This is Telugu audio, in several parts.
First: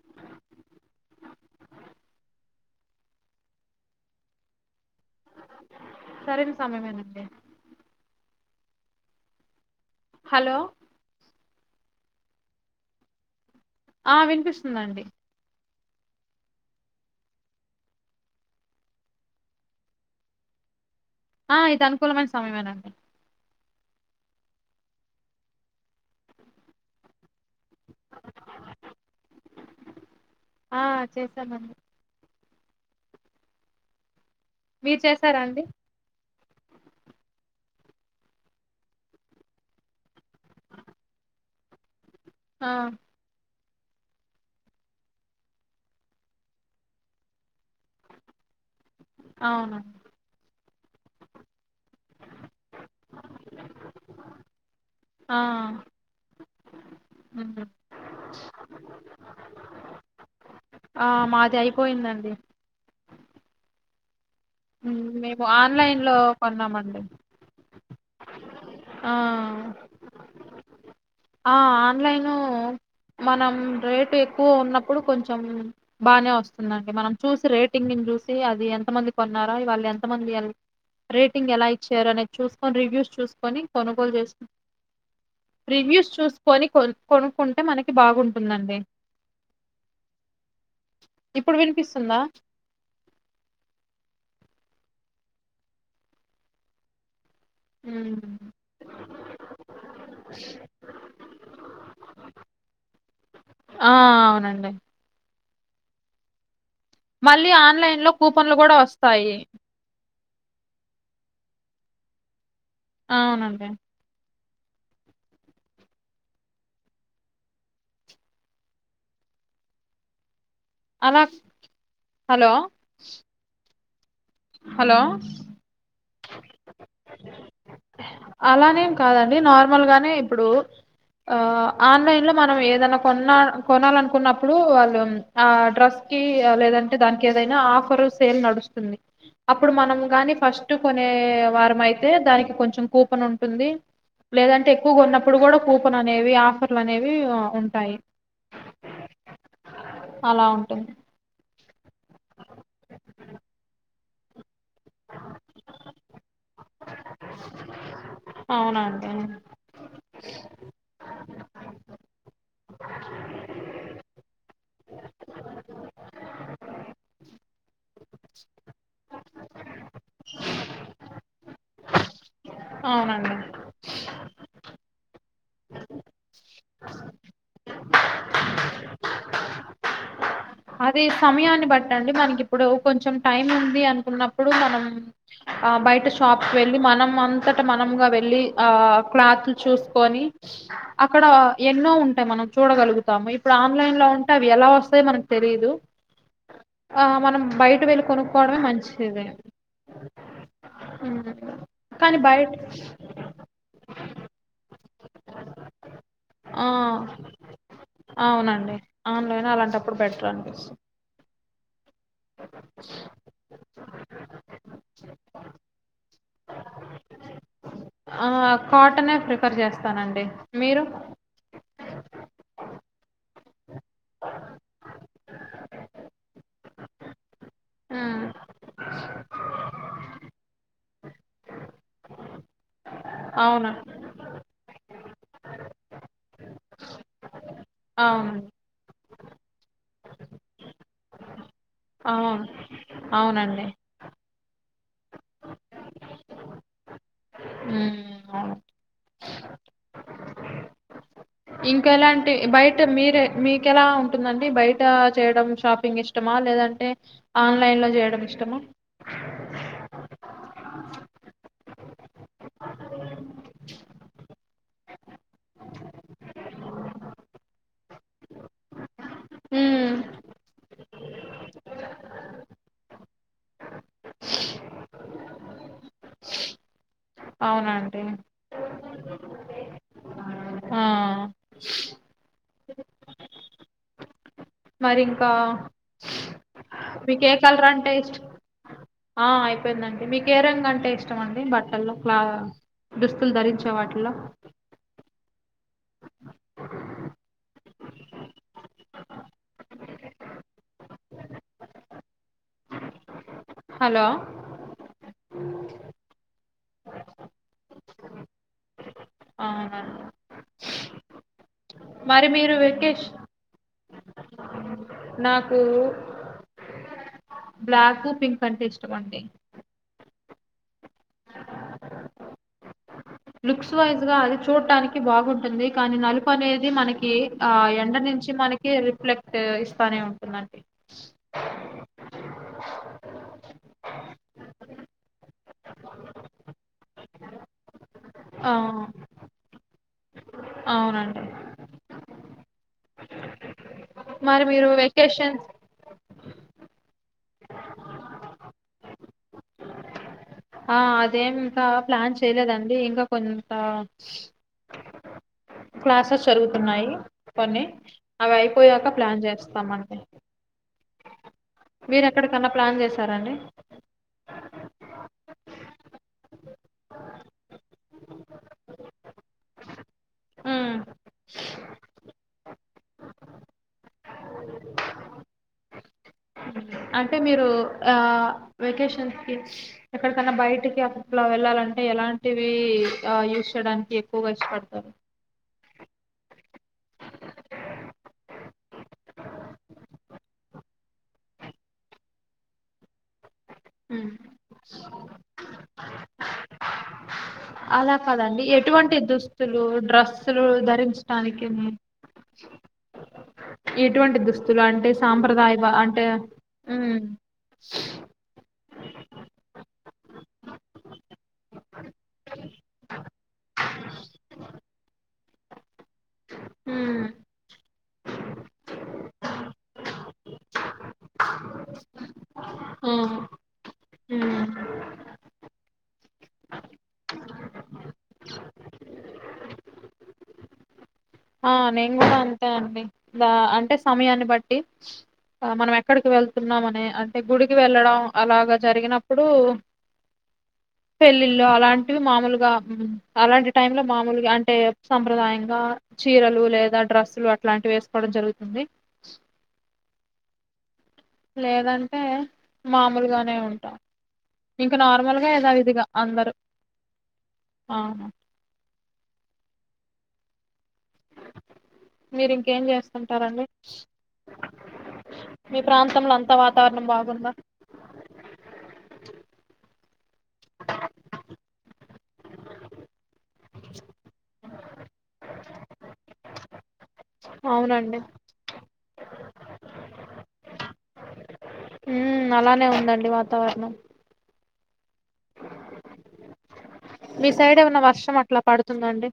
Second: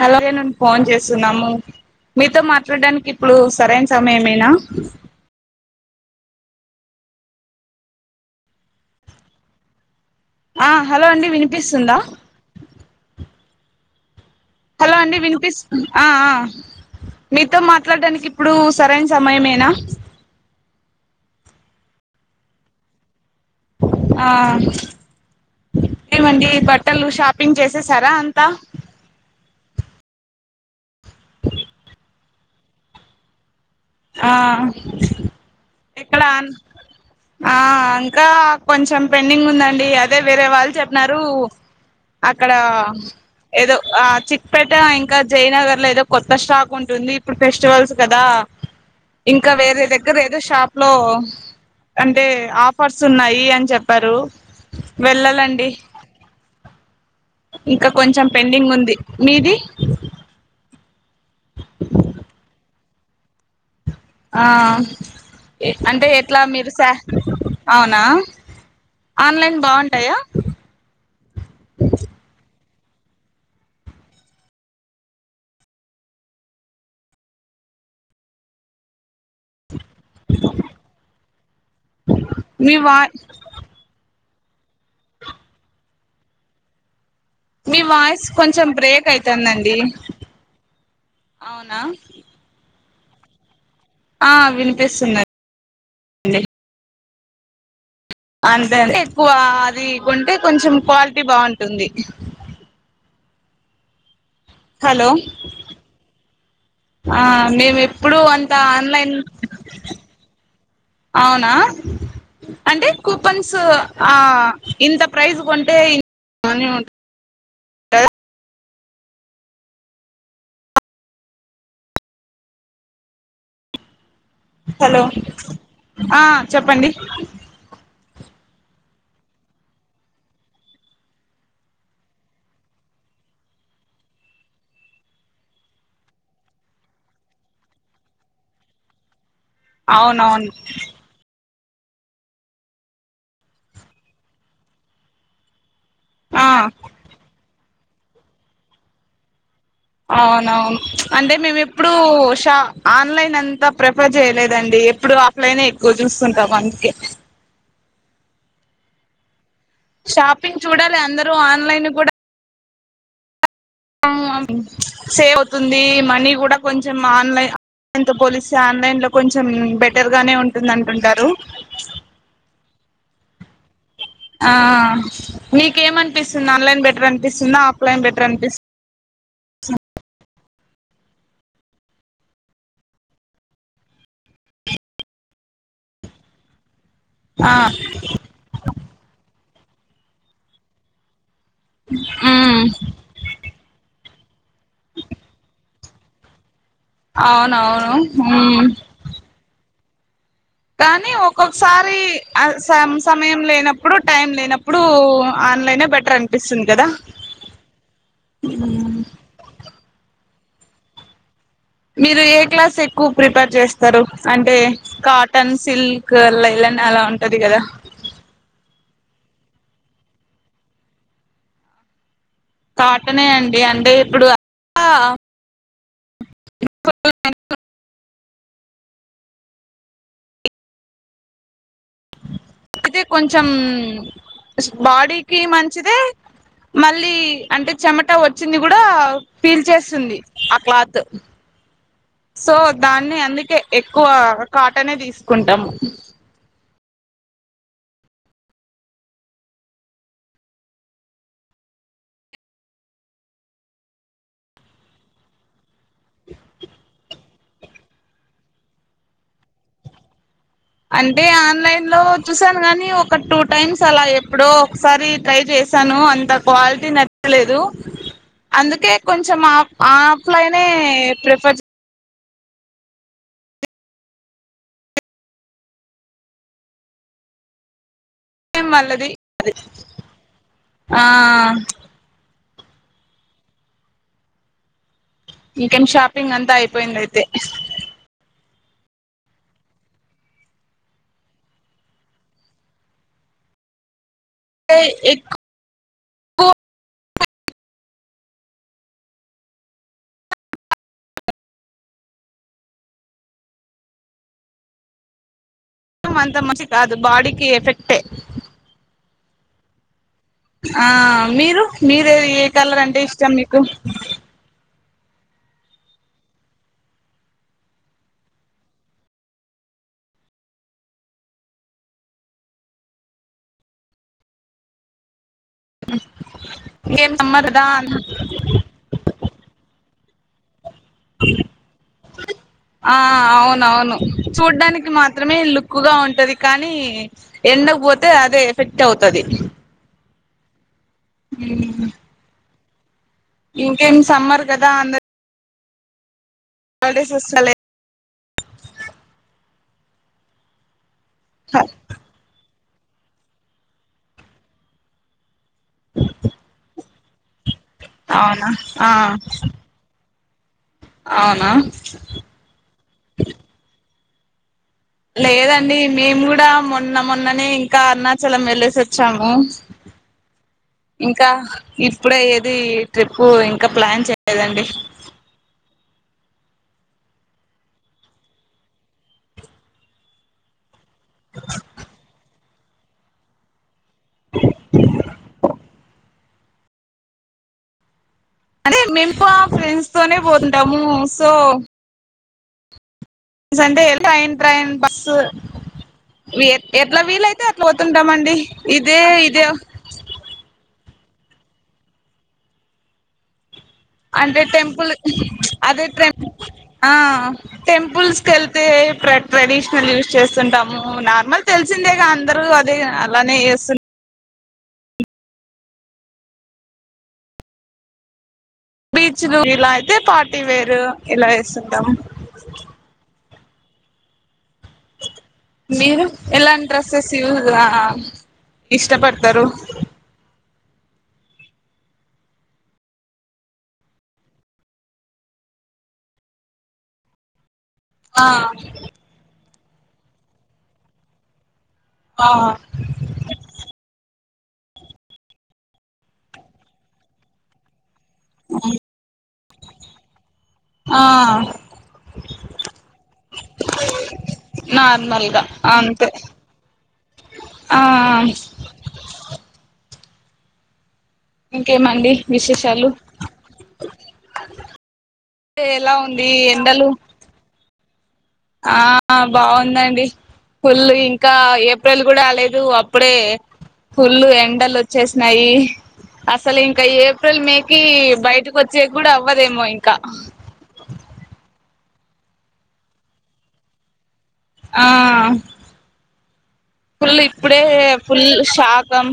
హలాగే నను ఫోన్ చేస్తున్నాము మీతో మాట్లాడడానికి ఇప్పుడు సరైన సమయం ఏమేనా సరైనా సమయమేనండి హలో ఆ హలో అండి వినిపిస్తుందా ఆ విన హలో పిస్తుందండి అండి వినిపిస్ ఆ మీతో మాట్లాడడానికి ఇప్పుడు సరైన సమయేనా ఆ ఇది అనుకూలమైన సమయేనండి ఆ ఏమండి బట్టలు షాపింగ్ చేసేసారా అంతా ఆ చేశామండి ఆ మీరు చేసారా అండి ఎక్కడ ఆ ఇంకా కొంచెం పెండింగ్ ఉందండి అదే వేరే వాళ్ళు చెప్పినారు అక్కడ ఆ ఏదో ఆ చిక్పేట ఇంకా జయనగర్ లో ఏదో కొత్త స్టాక్ ఉంటుంది ఇప్పుడు ఫెస్టివల్స్ కదా ఇంకా వేరే అవునండి దగ్గర ఏదో షాప్ లో అంటే ఆఫర్స్ ఉన్నాయి అని చెప్పారు ఆ వెళ్ళాలండి మ్మ్ ఇంకా కొంచెం పెండింగ్ ఉంది మీది ఆ మాది అయిపోయిందండి ఆ మ్మ్ మేము ఆన్లైన్ అంటే లో ఎట్లా మీరు స కొన్నామండి అవును నా ఆ ఆన్లైన్ బాగుంటాయా ఆ ఆన్లైను మనం రేటు ఎక్కువ ఉన్నప్పుడు కొంచెం బాగానే వస్తుందండి మనం చూసి రేటింగ్ని చూసి అది ఎంత మంది కొన్నారా వాళ్ళు ఎంత మంది రేటింగ్ ఎలా ఇచ్చారు అనేది మీ చూసుకొని వాయి రివ్యూస్ చూసుకొని కొనుగోలు చే చూసుకోని కొ కొనుక్కుంటే మీ మనకి వాయిస్ కొంచెం బాగుంటుందండి బ్రేక్ అవుతుందండి ఇప్పుడు అవునా వినిపిస్తుందా వినిపిస్తున్నా హ్మ్. అంతే అంతే ఎక్కువ అది ఉంటే కొంచెం క్వాలిటీ బాగుంటుంది ఆను హలో ఆ మళ్ళీ మేము ఆన్లైన్ లో ఎప్పుడు అంత కూపన్లు కూడా ఆన్లైన్ వస్తాయి అవునా అంటే కూపన్స్ అవునండి ఆ ఇంత ప్రైస్ కొంటే అలా హలో హలో ఆ చెప్పండి అలానేం కాదండి నార్మల్ గానే ఇప్పుడు ఆ ఆన్లైన్ లో మనం ఏదైనా కొన్నా కొనాలనుకున్నప్పుడు వాళ్ళు ఆ డ్రెస్ కి లేదంటే దానికి ఏదైనా ఆఫర్ సేల్ నడుస్తుంది ఇ అప్పుడు మనం గాని అవునవును ఫస్ట్ కొనే వారం అయితే దానికి కొంచెం కూపన్ ఉంటుంది లేదంటే ఎక్కువగా ఉన్నప్పుడు కూడా కూపన్ అనేవి ఆ, ఆఫర్లు అనేవి ఉంట ఫై అవునవును అంటే మేము ఇప్పుడు షా ఆన్లైన్ అంతా ప్రిఫర్ చేయలేదండి ఎప్పుడు ఆఫ్లైన్ ఎక్కువ చూస్తుంటాం అందుకే అవునండి షాపింగ్ చూడాలి అందరు ఆన్లైన్ కూడా సేవ్ అవుతుంది మనీ కూడా కొంచెం ఆన్లైన్ ఆన్లైన్తో పోలిస్తే ఆన్లైన్ లో కొంచెం బెటర్గానే ఉంటుంది అంటుంటారు అవునండి ఆ నీకేమనిపిస్తుంది ఆన్లైన్ బెటర్ అనిపిస్తుందా ఆఫ్లైన్ బెటర్ అనిపిస్తుందా అదే సమయాన్ని బట్ట అండి మనకి ఇప్పుడు కొంచెం టైం ఉంది అనుకున్నప్పుడు మనం ఆ బయట షాప్ వె మనం ఆ అంతట మనగా వెళ్ళి ఆ క్లాత్ చూసుకొని అక్కడ ఎన్నో ఉంటాయి మనం ఉమ్ చూడగలుగుతాము ఇప్పుడు ఆన్లైన్ లో ఉ అవి ఎలా వస్తాయి మనకి తెరిదు ఆ మనం బయట అవునవును వెళ్ళి కొనుక్కోవడమే ఉమ్ మంచిది కానీ హ్మ్. ఒక్కొక్కసారి కానీ బయట స సమయం లేనప్పుడు టైం లేనప్పుడు ఆన్లైనే బెటర్ అనిపిస్తుంది ఆ కదా అవునండి ఆన్లోైన అలాంటప్పుడు పెట్ట టస్ మీరు ఏ క్లాస్ ఎక్కువ ప్రిపేర్ చేస్తారు అంటే కాటన్ సిల్క్ అలా ఇలానే అలా ఉంటుంది కదా ఆ కాటనే ప్రిఫర్ చేస్తానండి మీరు కాటనే అండి అంటే ఇప్పుడు ఆ అయితే కొంచెం అవును బాడీకి మంచిదే మళ్ళీ అంటే చెమట అవును వచ్చింది కూడా ఫిల్ చేస్తుంది ఆ క్లాత్ అవును సో దాన్ని అందుకే అవునండి. ఎక్కువ కాటనే తీసుకుంటాము ఉ ఇంకా ఎలాంటి బయట మీరే మీకెలా ఉంటుందండి బయట చేయడం షాప్ ఫింగ్ ఇష్టమా లేదంటే ఆన్లైన్లో చేయడం ఇష్టమా అంటే ఆన్లైన్లో చూసాను కానీ ఒక టూ టైమ్స్ అలా ఎప్పుడో ఒకసారి ట్రై చేశాను అంత క్వాలిటీ నచ్చలేదు అందుకే కొంచెం ఆ హ్మ్. ఆఫ్లైనే ప్రిఫర్ అవునండి ఏ మల్లది ఆ మరి ఇంకా ఇంకేం షాపింగ్ అంతా అయిపోయింది అయితే మీకే ఎ కాలర్ అంటే ఇష్టం ఆ అయిపోయిందండి మీకే ఏ రంగు అంటే ఇష్టం అండి బట్టల్లో క్లా దుస్తులు ధరించే వాటిల్లో ఏ ఇప్పు హలో అ అంత మషి కాదు బాడికి ఎఫెక్టే అవునండి. ఆ మీరు మీరే మరి ఏ మీరు కలర్ అంటే వెకేష్ ఇష్టం మీకు నాకు బ్లాక్ పింక్ అంటే ఇష్టం అండి లుక్స్ వైజ్ గా అది చూడటానికి బాగుం టుంది కానీ నలుపు అనేది ఏం మనకి సమ్మర్ ఆ కదా ఎండ నుంచి మనకి రిఫ్లెక్ట్ ఇస్తానే ఉంటుంద అండి ఆ అవును అవును చూడ్డానికి మాత్రమే లుక్గా ఉంటది కానీ ఎండక్ పోతే తే అదే ఆ ఎఫెక్ట్ అవుతది అవునండి ఇంకేం సమ్మర్ మరి మీరు కదా అందరు వెకేషన్స్ పడే సోస్తలే ఆ అ అదేం ఇంకా ప్లాన్ చేయలేదండి అండి ఇంకా కొంతా క్లాసెస్ జరుగుతున్నాయి కొని అవి అవునా అయిపోయాక ప్లాన్ చేస్తామండి అవును మీరు ఎక్కడికన్నా ప్లాన్ చేసారండి అ లేదండి మేము కూడా మొన్న మొన్ననే ఇంకా అరుణాచలం వెళ్ళసి వచ్చాము ఉమ్ ఇంక రెప్పుడైయేది ట్రిప్పు ఇంకా ప్లాన్ చేయలేదండి అంటే మీరు ఆ వెకేషన్స్ కి ఎక్కడకన్న బయటికి అ అట్ల వెళ్లాలంటే ఎలాంటివి ఇవి ఆ యూజ్ చేయడానికి ఎక్కువ ఇష్టపడతారు అదే మేమ్ కూడా ఫ్రెండ్స్ తోనే పోతుంటాము so Sunday train train bus వి ఎట్ల వీలయి అలా కదండి ఎటువంటి దుస్తులు డ్రస్సులు ధరించ కాలికేమయింది అంటే టెంపుల్ బ- అదే అంటే ట్రె ఉమ్ టెంపుల్స్ కెల్పి అదే ట్రెడిషనల్ యూస్ చేస్తుంటాము నార్మల్ తెలిసిందేగా అందరూ అదే అలానే ఎస్తు ఉమ్ బీచ్లు ఇలా అయితే పార్టీ వేర్ ఇలా వేస్తుంటామ్ ఉమ్ ఉమ్. మీరు ఎలాంటి డ్రెస్సెస్ ఇ ఇష్టపడతారు ఆ నేను కూడా అంతే అండి ఇదా అంటే సమయాన్ని బట్టి మనం ఎక్కడికి వెళ్తున్నామ్ అని అంటే గుడి వెళ్ళడం ఆ అలాగ జరిగినప్పుడు పెళ్ళి ల్లోఅలాంటి ఆ మాముల్గా మ్ అలాంటి టైమ్ లో మాముల్గా టె సాంప్రదాయంగ చీరలు లేద డ్రస్సులు అట్లాంటివి వేసు ఇక్కడ జరుగుతుంది ఆ లేదంటే మామూల్గానే ఉంట ఇంకా నార్మల్గా ఏదా విదిగా అందరూ ఆ ఇంకేమండి మీరు ఇంకేం విశేషాలు చేస్తుంటారండి మీ ఎలా ప్రాంతంలో ఉంది అంతా వాతావరణం ఎండలు బాగుంద ఆ బావున్ అవునండి పల్లు ఇంకా ఏప్రిల్ కూడా రాలేదు అప్పుడే పల్లు ఎండలు వచ్చేసినాయి అసలు ఇంకా ఏ ఏప్రెల్ మే కి అవునండి బయటకు వచ్చే కూడ అవ్వదేమో ఇంక మ్ అలానె ఉందండి వాతావరణం ఆ ఫుల్ మీ సైడ్ ఇప్పుడే ఏమన్నా వర్షం ఫుల్ అట్లా షాకం పడుతుందండి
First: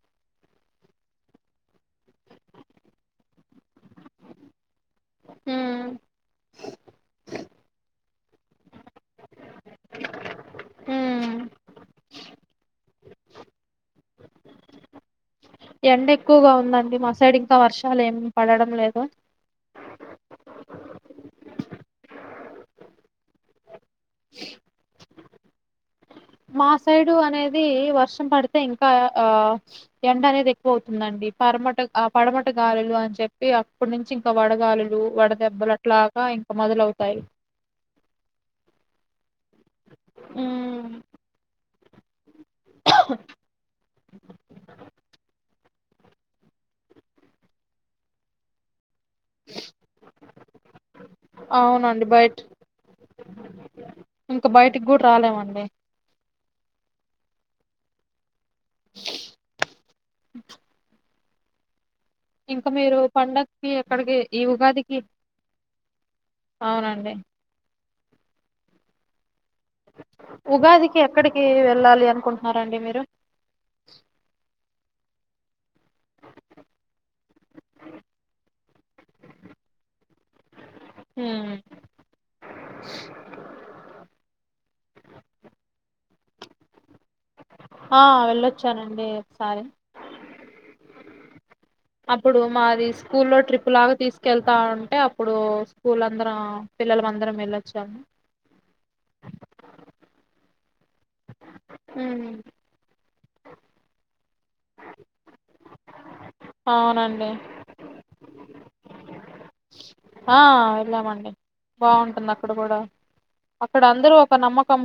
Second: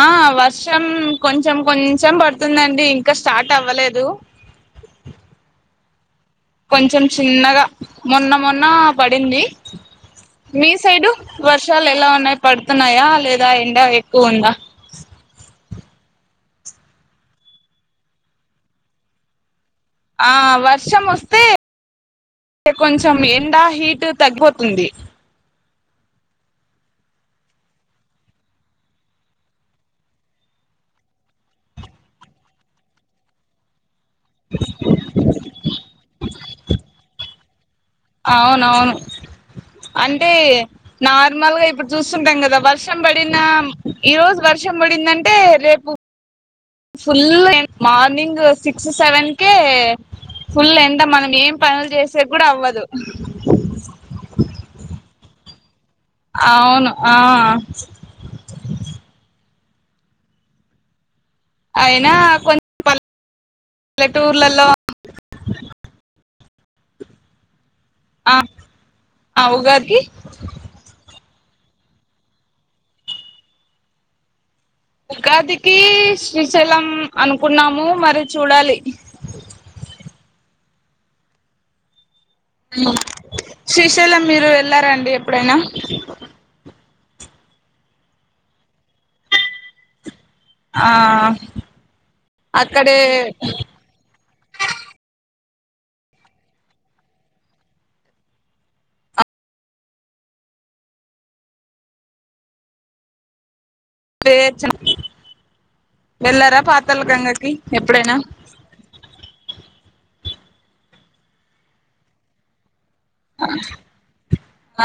ఆ వ చం కొంచెం కొంచెం పడుతుందండి ఇంకా స్టార్ట్ అవ్వలేదు ఉయ్ కొంచెం చిన్నగ మొన్న మొన్న పడింది మీ సైడు ఉమ్ వర్షాలు ఎలా ఉన్నాయి పడుతున్నాయా లేదా ఎండ ఎక్కువ ఉంద ఎండ ఎక్కువగా ఉందండి మా సైడ్ ఇంక వర్షాలు ఏం పడడం లేదు ఆ వర్షం వస్తే కొంచెం ఎండ హీట్ తగ్గిపోతుంది మా సైడు అనేది వర్షం పడితె ఇంకా ఆ ఎండ అనేది ఎక్కువ అవుతుందండి పరమట ఆ పడమట గాలులు అని చెప్పి ఇప్పటి నుంచి ఇంక వడగాలులు వడదెబ్బలు అట్లాగ ఇంక మొదలవుతాయి అవునవును అంటే ఉమ్ నార్మల్గా ఇప్పుడు ఉంటాం కదా వర్షం పడిన ఈ రోజు వర్షం పడిందంటే రేపు ఒ ఫుల్ ఎన్ మార్నింగ్ సిక్ సెవెన్ కే ఫుల్ ఎండ మనం ఏం పనులు అవునండి చేసే బయట కూడా అవ్వదు. మే అవును ఆ [unintelligible] అయినా ఇంకా కొంచెం మీరు పండక్కి ఎక్కడికి ఈ పల్లెటూర్లలో ఉగాదికి అవునండి. ఆ ఆ ఉగాది ఉగాదికి ఎక్కడికి వెళ్ళాలి అనుకుంటున్నారండి మీరు. ఉగాదికి శ్రీశైలం అనుకున్నాము. మరి చూడాలి మ్ ఊ శ్రీశైలం మీరు వెళ్లారండి ఎప్పుడైనా? ఆ వెళ్ళొచ్చానండి ఒకసారి ఆ అప్పుడు మాది అక్కడే స్కూల్ లో ట్రిప్ లాగా తీసుకెళ్తా ఉంటే అప్పుడు స్కూల్ అందరం, పిల్లలు అందరం వెళ్ళొచ్చాము. ఊ వే చ వెళ్ళారా పాతళ అవునండి గంగకి ఎప్పుడైనా ఆ వెళ్ళామండి బాగుంటుంది. అక్కడ కూడా అక్కడ అందరూ ఒక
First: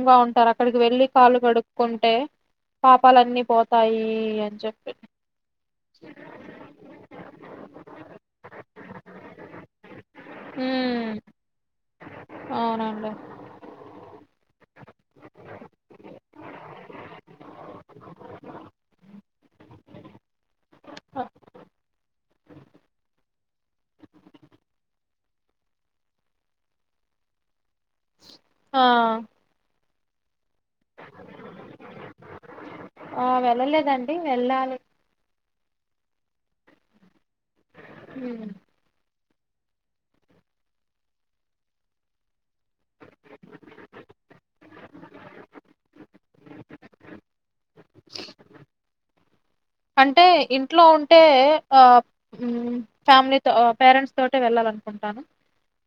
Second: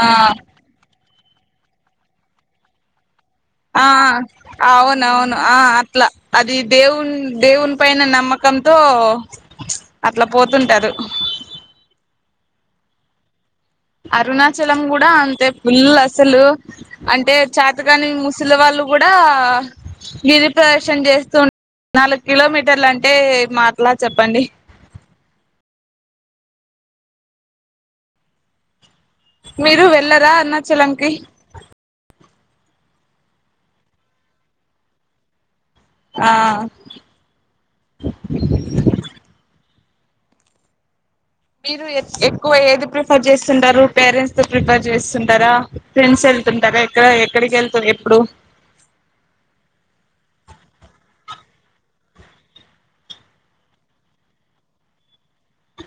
ఆ ఉంటారు. అక్కడికి వెళ్ళి కాలు కడుక్కుంటే పాప పాపలన్నీ పోతాయి అని చెప్పి అవున, అవును ఆ అట్లా అది దేవు దేవుని పైన నమ్మకంతో అట్లా పోతుంటారు. హ్మ్. అవునండి అరుణాచలం కూడా అంతే ఫుల్ అసలు అంటే చేతగాని ముసలి వాళ్ళు కూడా గిరిప్రధక్షణ ఆ చేస్తూ న కిలోమీటర్లు అంటే మాట్లా చెప్పండి. [inaudible] మీరు వె ఎలరా అన్న శ్రీలంకి ఆ వెళ్ళలేదండి వెళ్ళాలి ఆ హ్మ్. మీరు ఎత్ ఎక్కువ ఏది ప్రిఫర్ చేస్తుంటారు పేరెంట్స్ ప్రిఫర్ చేస్తుంటారా, ఫ్రెండ్స్ వెళ్తుంటారా ఎక్కడ ఎక్కడికి వె ఎప్పుడు అంటే ఇంట్లో ఉంటే ఆ హ్మ్ ఫ్యామిలీతో ఆ పేరెంట్స్ తోటే వెళ్ళాలనుకుంటాను.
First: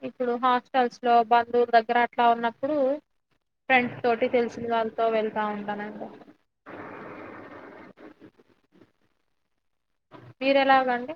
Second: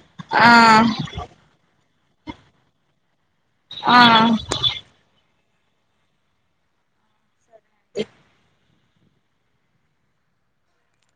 ఇప్పుడు ఆ హాస్టల్స్ లో బంధవుల దగ్గర ఇట్లా ఉన్నప్పుడు ఫ్రెండ్స్ తోటి ఆ తెలిసిన వాళ్ళతో వెల్ అవ్ను బలంగా అ మీర ఎలాగండి